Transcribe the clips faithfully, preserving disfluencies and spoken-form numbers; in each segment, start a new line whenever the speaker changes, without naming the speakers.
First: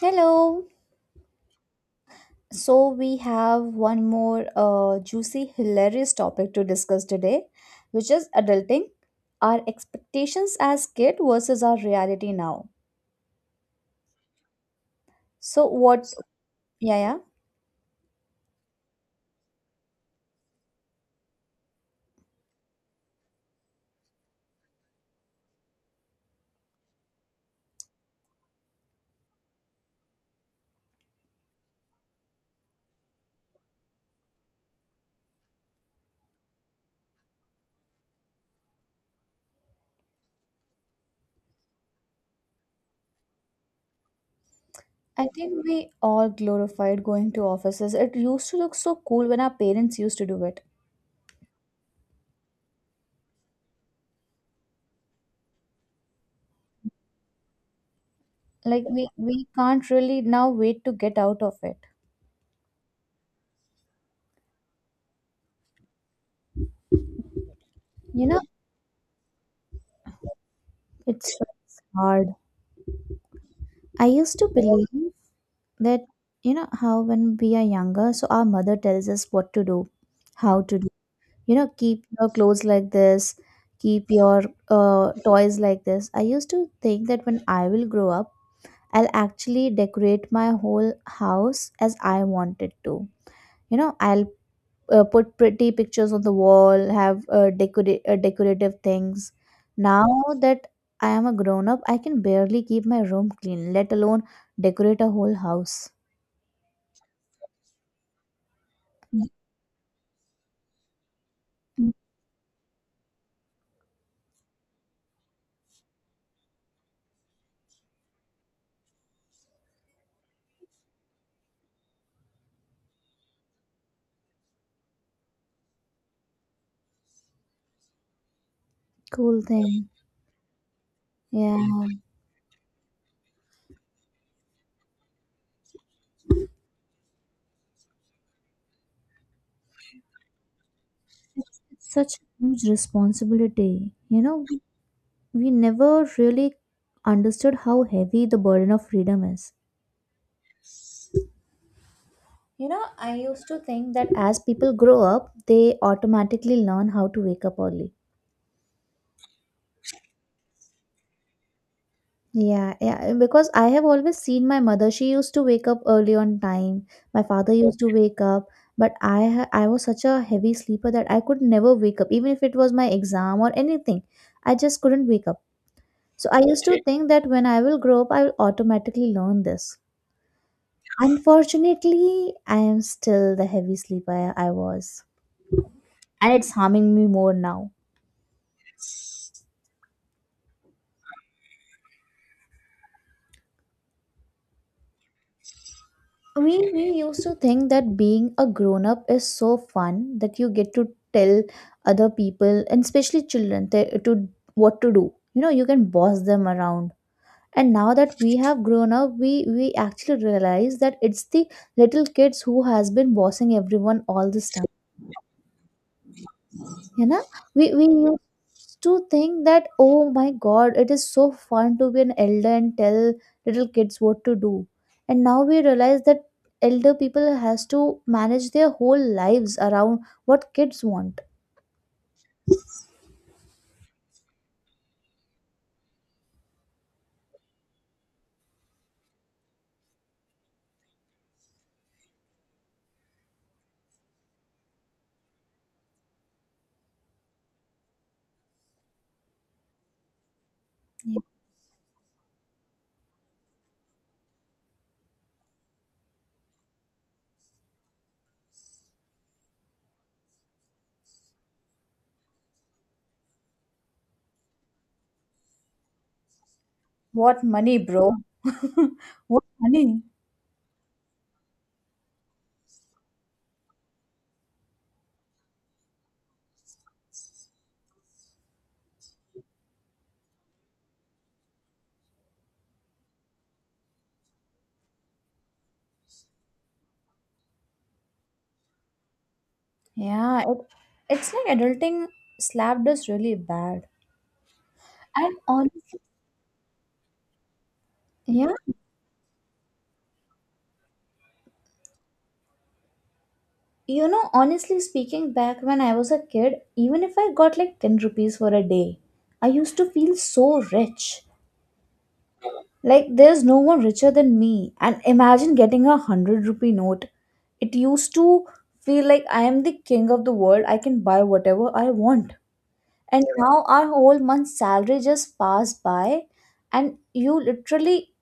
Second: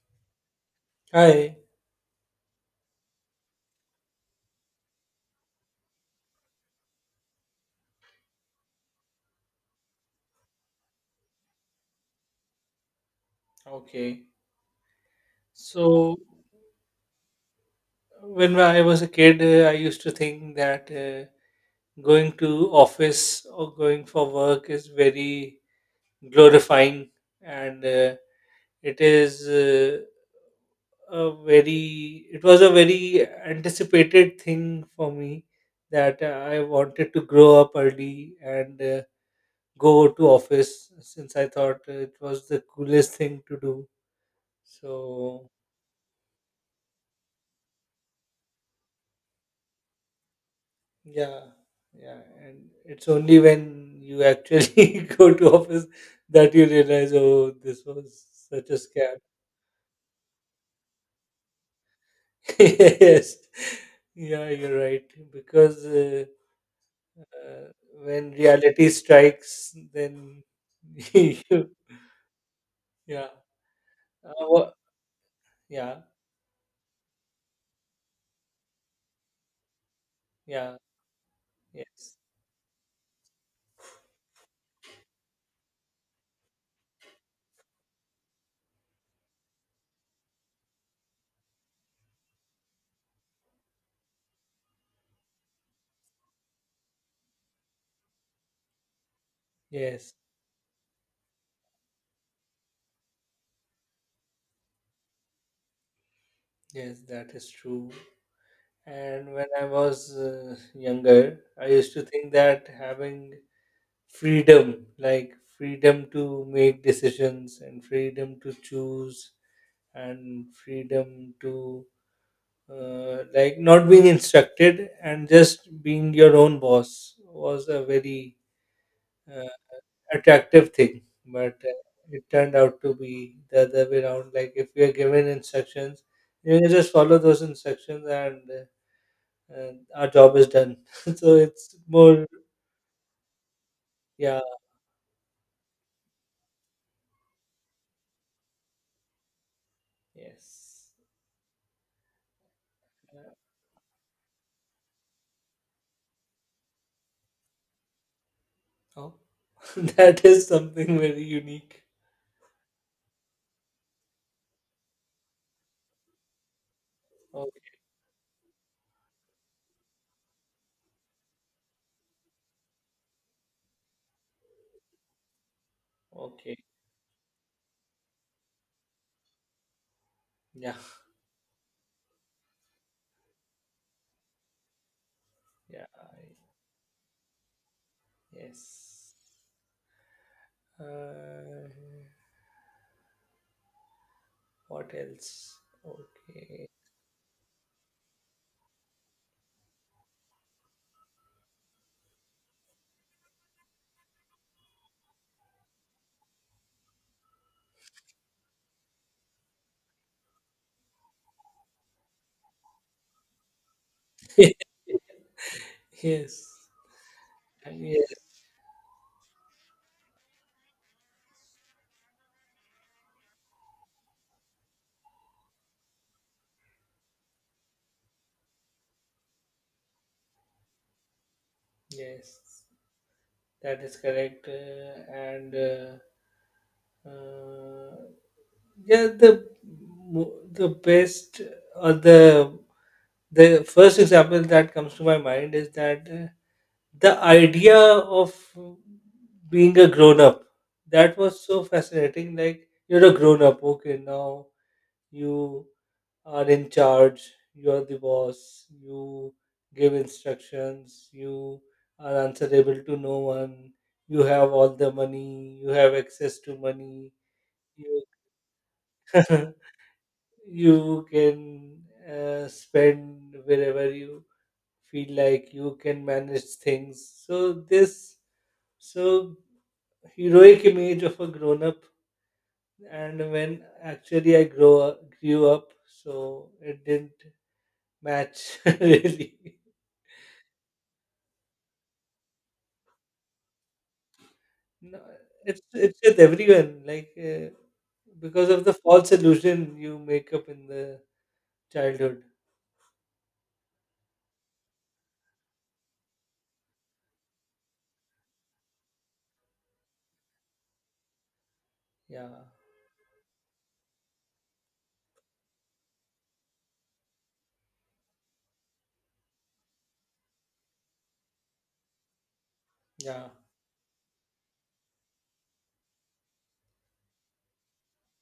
Hello.
Hi.
So, we have one more uh, juicy, hilarious topic to discuss today, which is adulting, our expectations as kid versus our reality now.
Okay.
So, what,
So
yeah, yeah,
when I was a kid, uh, I used to think that uh, going to office or going for work is very glorifying, and uh, it is uh, a very it was a very anticipated thing for me that I wanted to grow up early and uh, go to office since I thought it was the coolest thing to do.
I
So.
think we all glorified going to offices. It used to look so cool when our parents used to do it.
Yeah, yeah, and it's only when you actually go to office that you realize, oh, this was such a
Like, we,
scam.
we can't really now wait to get out of it.
Yes, yeah, you're right. Because uh, uh,
You
when
know,
reality strikes, then.
it's
you,
hard.
yeah.
I
uh,
used to
wha-
believe
yeah,
that, you know how when we are younger so our mother tells us what to do, how
yeah,
to do, you know, keep
yes,
your clothes like this, keep your uh, toys like this. I used to think that when I will grow up, I'll actually decorate my whole house as I wanted to. You know, I'll uh, put pretty pictures on the wall, have uh, decora- uh, decorative things. Now
yes,
that I am a grown up, I can barely keep my room clean, let alone decorate a whole house.
yes, that is true. And when I was uh, younger, I used to think that having freedom, like freedom to make decisions and freedom to choose and freedom to uh, like not being instructed and just being your own boss, was a very
Cool
uh,
thing.
attractive thing, but
Yeah,
uh, it turned out to be the other way around. Like, if we are given instructions, you can just follow those instructions and uh, uh, our job is done. So it's
it's such a
more.
huge responsibility. You
Yeah.
know, we we never really understood how heavy the burden of freedom is.
Yes.
You know, I
Uh,
used to think that as people grow up, they automatically learn how to wake up early.
oh. That is something very unique.
Yeah, yeah, because I have always seen my mother. She used to wake up early on time. My father
Okay.
used to wake up, but I ha- I was such a heavy sleeper that I could never wake up, even if it was my exam or anything. I just couldn't wake up. So I
Okay.
used to, okay, think that when I will grow up, I will automatically learn this.
Yeah.
Unfortunately, I am still the heavy sleeper I I was,
Yeah.
and
I-
it's harming me more now.
Yes. Uh, what else?
We
Okay.
we used to think that being a grown up is so fun that you get to tell other people and especially children te- to what to do. You know, you can boss them around. And now that we have grown up, we we actually realize that it's the little kids who has been bossing everyone all this time.
Yes.
You know, we
And
we
yes.
to think that, oh my god, it is so fun to be an elder and tell little kids what to do, and now we realize that elder people has to manage their whole lives around what kids want.
Yes. That is correct. Uh, and uh, uh, yeah, the mo- the best, or the the first example that comes to my mind, is that, uh, the idea of being a grown up that was so fascinating. Like, you're a grown up, okay, now you are in charge, you're the boss, you give instructions, you are answerable to no one, you have all the money, you have access to money,
What money,
you
bro? what money?
you can uh, spend wherever you feel like, you can manage things. So this so heroic image of a grown up, and when actually I grow up, grew up, so it didn't match really.
Yeah, it, it's like adulting slapped us really bad.
No,
And
it's it's
honestly,
with everyone, like uh,
yeah,
because of the false illusion you make up in the childhood.
you know, honestly speaking, back when I was a kid, even if I got like ten rupees for a day, I used to feel so rich.
Yeah.
Like, there's no one richer than me. And imagine getting a hundred rupee note. It used to feel like I am the king of the world. I can buy whatever I want. And
Yeah.
now our whole month's salary just passed by, and you literally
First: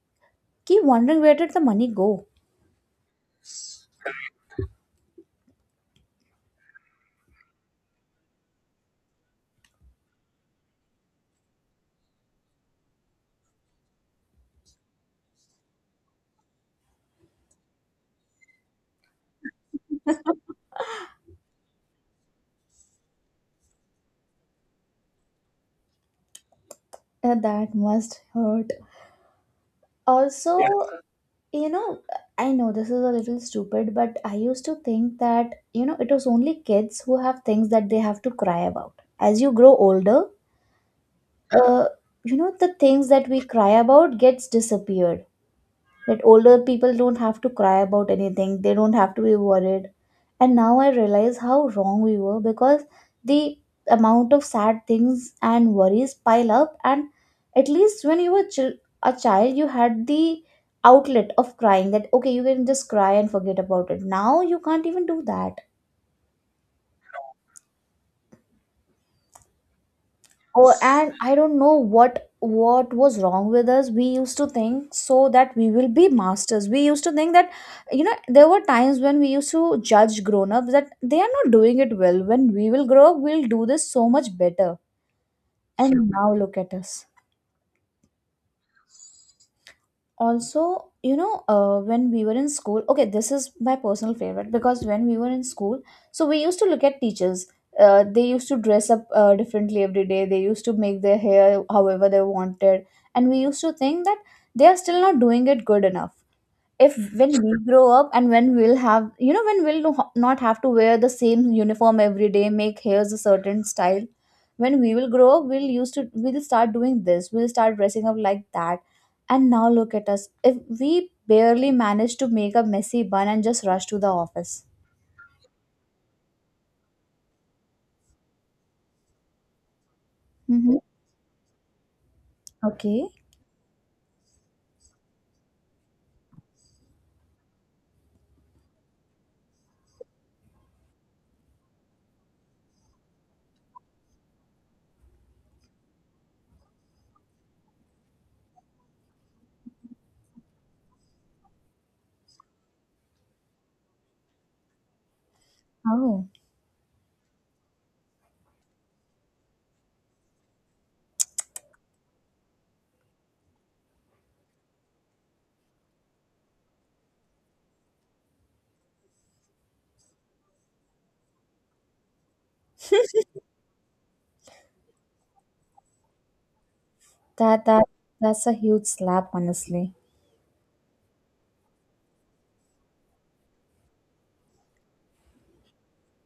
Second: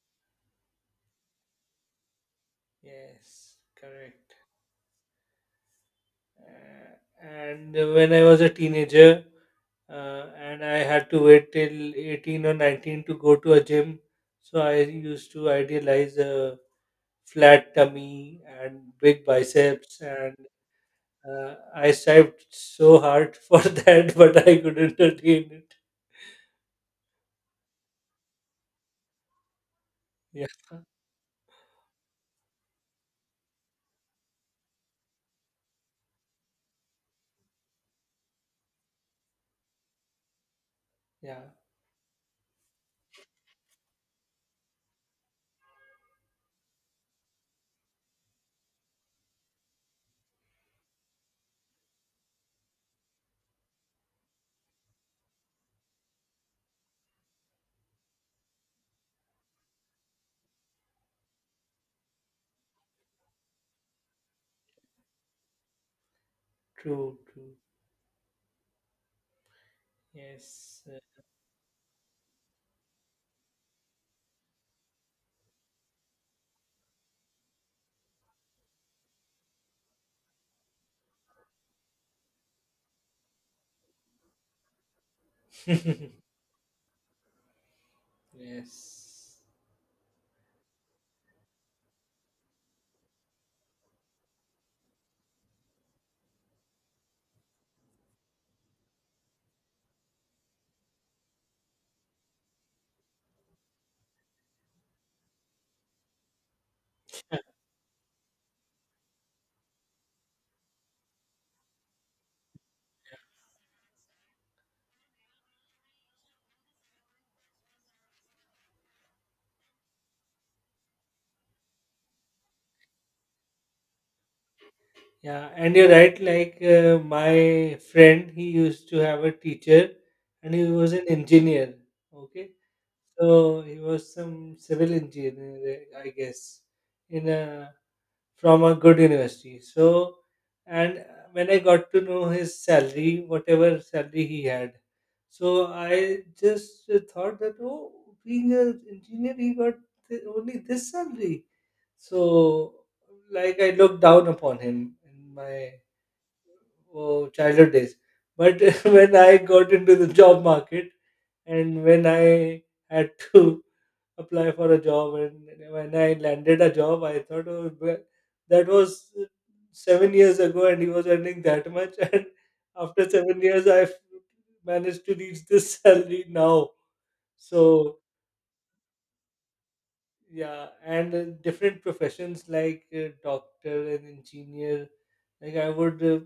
keep wondering where did the money go.
Yes, correct. Uh, and when I was a teenager, uh, and I had to wait till eighteen or nineteen to go to a gym, so I used to idealize a flat tummy and big biceps, and uh, I strived so hard for that, but I couldn't attain it.
Uh, that must hurt.
Yeah.
Also, yeah, you know, I know this is a little stupid, but I used to think that, you know, it was only kids who have things that they have to cry about. As you grow older,
Yeah.
uh, you know, the things that we cry about gets disappeared, that older people don't have to cry about anything, they don't have to be worried. And now I realize how wrong we were, because the amount of sad things and worries pile up, and at least when you were chil- a child, you had the outlet of crying, that okay, you can just cry and forget about it. Now you can't even do that.
True, true.
Oh,
Yes.
and I don't know what what was wrong with us. We used to think so that we will be masters. We used to think that, you know, there were times when we used to judge grown ups that they are not doing it well. When we will grow up, we'll do this so much better. And now look at us.
Yes.
Also, you know, uh, when we were in school, okay, this is my personal favorite, because when we were in school, so we used to look at teachers. Uh, they used to dress up uh, differently every day, they used to make their hair however they wanted, and we used to think that they are still not doing it good enough. If when we grow up and when we'll have, you know, when we'll no- not have to wear the same uniform every day, make hairs a certain style, when we will grow up, we'll used to we'll start doing this, we'll start dressing up like that. And now look at us, if we barely manage to make a messy bun and just rush to the office.
Yeah, and you're right. Like, uh, my friend, he used to have a teacher, and he
Mm-hmm.
was an engineer. Okay.
Okay.
So he was some civil engineer, I guess, in a from a good university. So, and when I got to know his salary, whatever salary he had, so I just thought that, oh, being an engineer, he got th- only this salary. So, like, I looked down upon him in my,
Oh,
oh, childhood days. But when I got into the job market and when I had to apply for a job and when I landed a job, I thought, oh, well, that was seven years ago and he was earning that much, and after seven years I've managed to reach this salary now,
that, that
so.
that's a huge slap, honestly.
Yeah, and uh, different professions like uh, doctor and engineer, like i would uh,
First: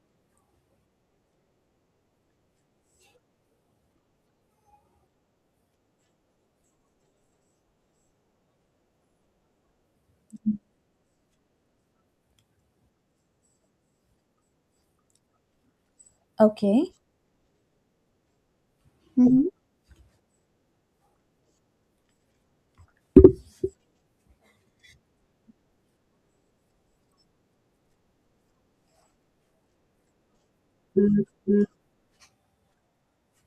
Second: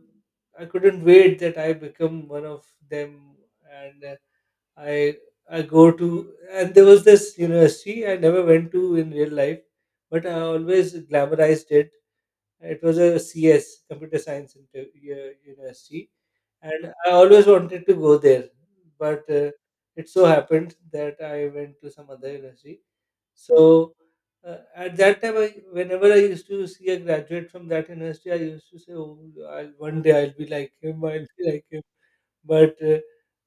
I couldn't wait that I become one of them. And uh, I I go to and there was this university I never went to in real life, but I always glamorized it. It was a C S, computer science inter- u- university,
Okay.
and I always wanted to go there, but
mm-hmm.
uh, it so happened that I went to some other university. So uh, at that time, I, whenever I used to see a graduate from that university, I used to say, "Oh, I'll, one day I'll be like him. I'll be like him." But uh,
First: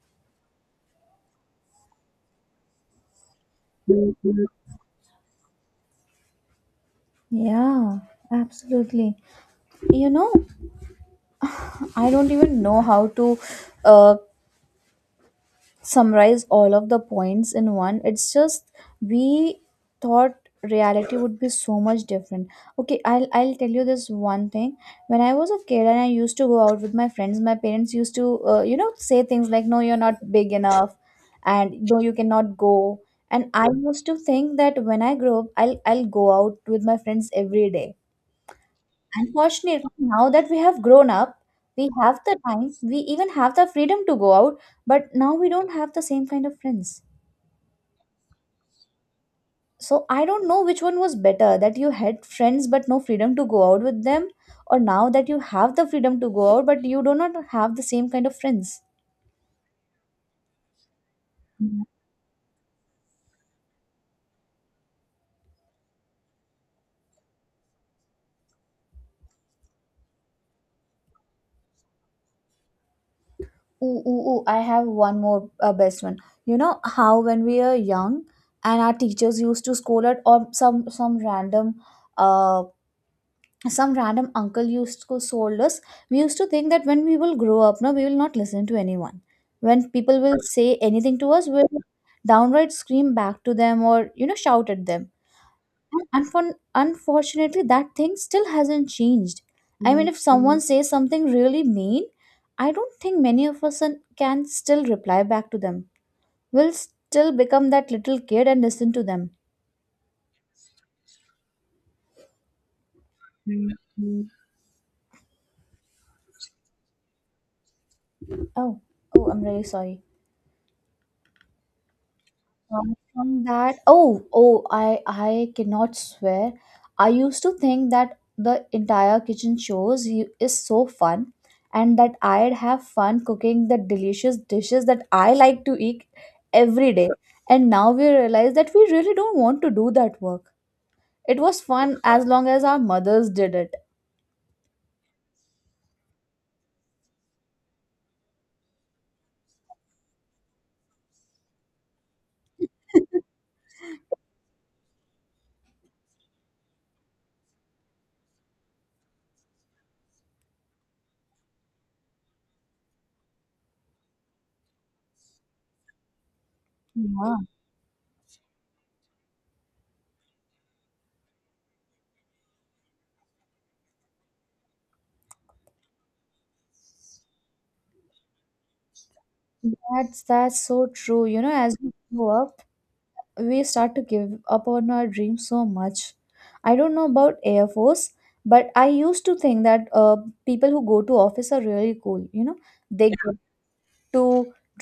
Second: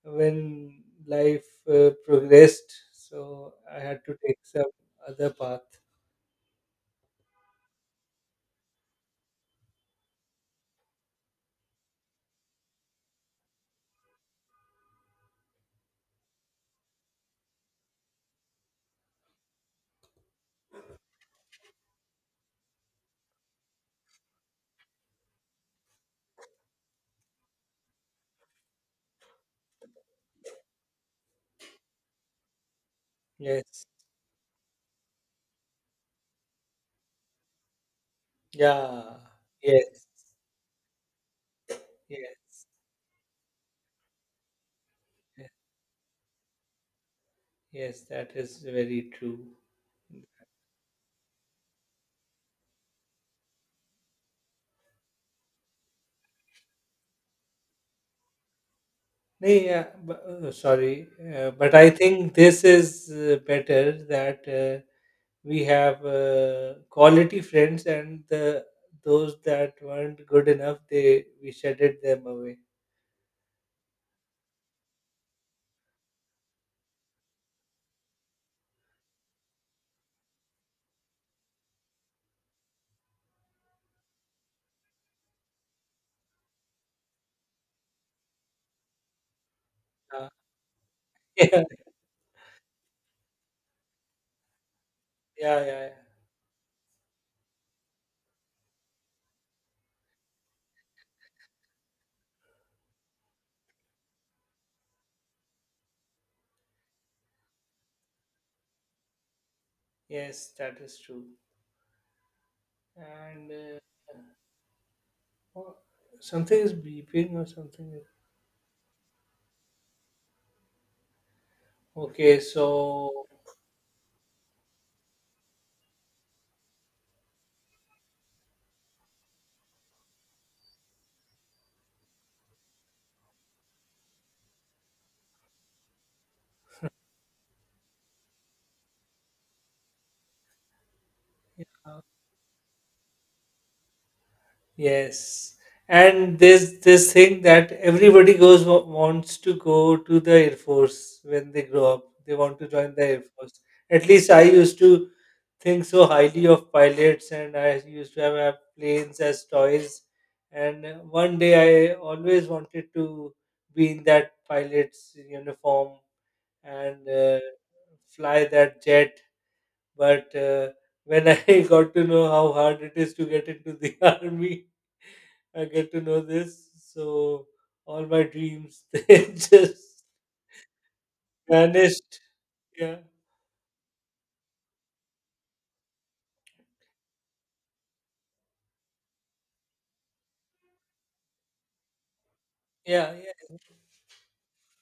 when life uh, progressed, so I had to take some other path.
Yeah, absolutely. You know, I don't even know how to uh, summarize all of the points in one. It's just we thought reality would be so much different. Okay, i'll i'll tell you this one thing. When I was a kid and I used to go out with my friends, my parents used to, uh, you know, say things like no, you're not big enough, and no, you cannot go. And I
Yes.
used to think that when I grow up, i'll i'll go out with my friends every day.
Yeah.
Unfortunately,
Yes.
now that we have grown up, we have the
Yes.
time, we even have the freedom to go out, but now we
Yes.
don't have the same kind of friends.
Yes, that is very true.
So I don't know which one was better, that you had friends but no freedom to go out with them, or now that you have the freedom to go out but you do not have the same kind of friends.
Nee, yeah, but, uh, sorry, uh, but
Mm.
I think this is uh, better, that uh, we have uh, quality friends, and the those that weren't good enough, they we shedded them away.
Ooh, ooh, ooh, I have one more uh, best one. You know how when we are young and our teachers used to scold us or some some random uh some random uncle used to sold us, we used to think that when we will grow up, no, we will not listen to anyone. When people
Ah,
will say anything to us,
yeah.
we'll downright scream back to them, or you know, shout at them.
Yeah, yeah. Yeah.
And for, unfortunately that thing still hasn't changed. I mean, if someone, mhm, says something really mean, I don't think many of us un- can still reply back to them. We'll still become that little kid and listen to them.
Yes, that is true. And uh, oh, something is beeping or something.
Oh. Oh, I'm really sorry.
Okay,
Apart
so
from that, oh, oh, I, I cannot swear. I used to think that the entire kitchen shows you- is so fun, and that I'd have fun cooking the delicious dishes that I like to eat every day. And now we realize that we really don't want to do that work. It was fun as long as our mothers did it.
yes, and there's this thing that everybody goes wa- wants to go to the Air Force when they grow up. They want to join the Air Force. At least I used to think so highly of pilots, and I used to have, have planes as toys. And uh, one day I always wanted to be in that pilot's uniform and
Yeah,
uh, fly that jet. But uh, when I got to know how hard it is to get into the army, I get to know this. So all my dreams they just
that's that's so true. You know, as we
vanished.
grow up,
Yeah,
we start to give up on our dreams so much. I don't know about Air Force, but I used to think that uh, people who go to office are really cool. You know, they,
yeah,
yeah,
yeah,
get to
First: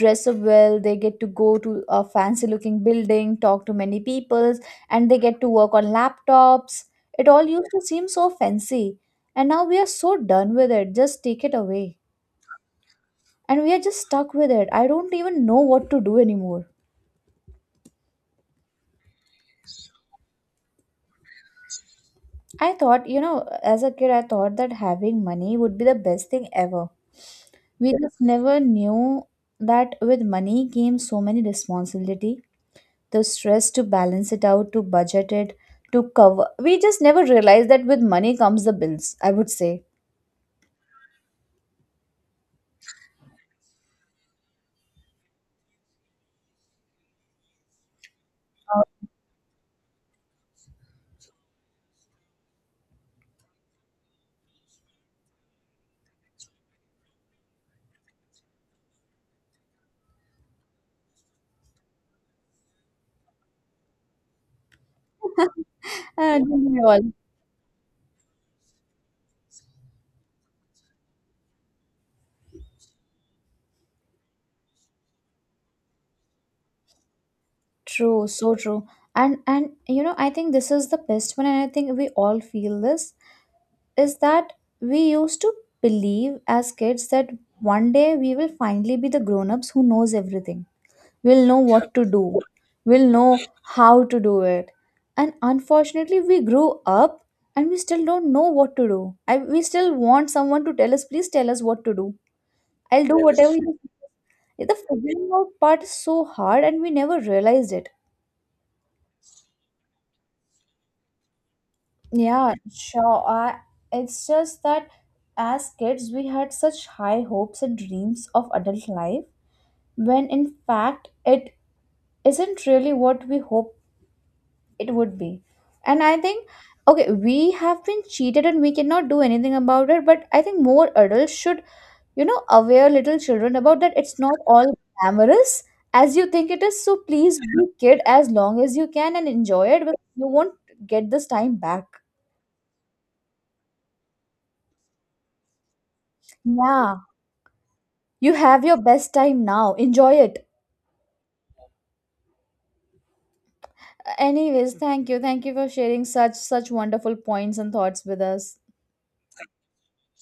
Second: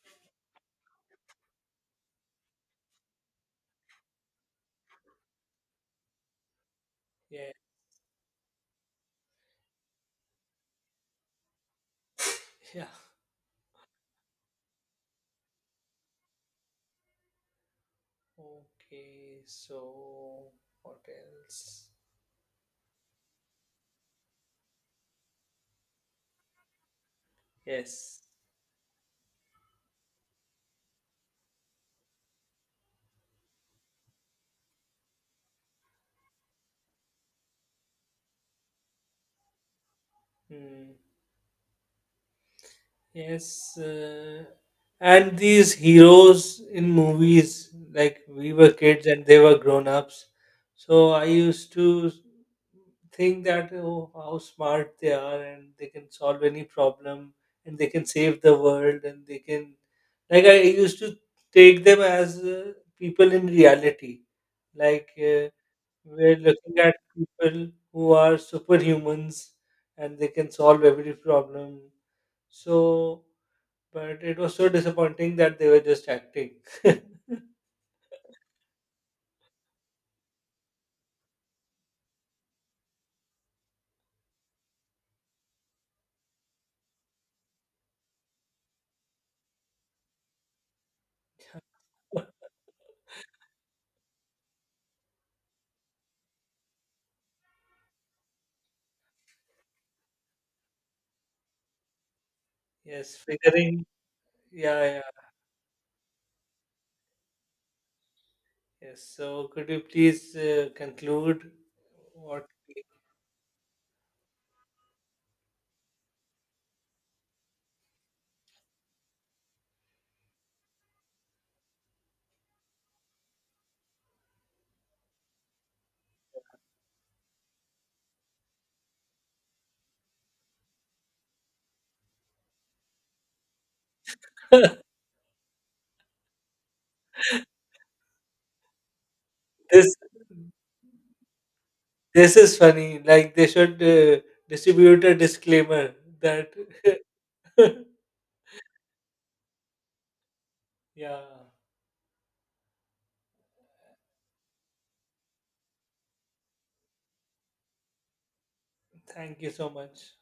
dress up well, they get to go to a fancy looking building, talk to many people, and they get to work on laptops. It
yeah,
all used to seem so fancy. And now we are so done with it. Just take it away.
yeah.
And we are just stuck with it. I don't even know what to do anymore.
Okay, so what else?
I thought, you know, as a kid, I thought that having money would be the best thing ever. We, yeah, just
Yes.
never knew that with money came so many responsibility, the stress to balance it out, to budget it, to cover. We just never realized that with money comes the bills, I would say.
Hmm. Yes, uh, and these heroes in movies, like we were
Oh.
kids and they were grown ups. So I used to think that, oh, how smart they are, and they can solve any problem, and they can save the world, and they can like, I used to take them as uh, people in reality, like uh, we're
And
looking
we
at
all
people who are superhumans and they can solve every problem. So, but it was so disappointing that they were just acting.
true, so true. And and you know, I think this is the best one, and I think we all feel this. Is that we used to believe as kids that one day we will finally be the grown-ups who knows everything. We'll know what to do, we'll know how to do it. And unfortunately we grew up, and we still don't know what to do. I, we still want someone to tell us, please tell us what to do. I'll
Yes,
do, yes, whatever you.
figuring.
The
Yeah, yeah.
figuring out part is so hard and we never realized it.
Yes. So, could you please uh, conclude what.
Yeah, sure. I, it's just that as kids, we had such high hopes and dreams of adult life, when in fact, it isn't really what we hope it would be. And I think, okay, we have been cheated and we cannot do anything about it, but I think more adults should, you know, aware little children about that it's not all glamorous as you think it is. So please be kid as long as you can and enjoy it
this
because you won't get this time back.
this is funny. Like, they should uh, distribute a disclaimer that.
Yeah. You have your best time now. Enjoy it.
Yeah.
Anyways, thank you. Thank you for sharing such such wonderful points and thoughts with us.
Thank you so much.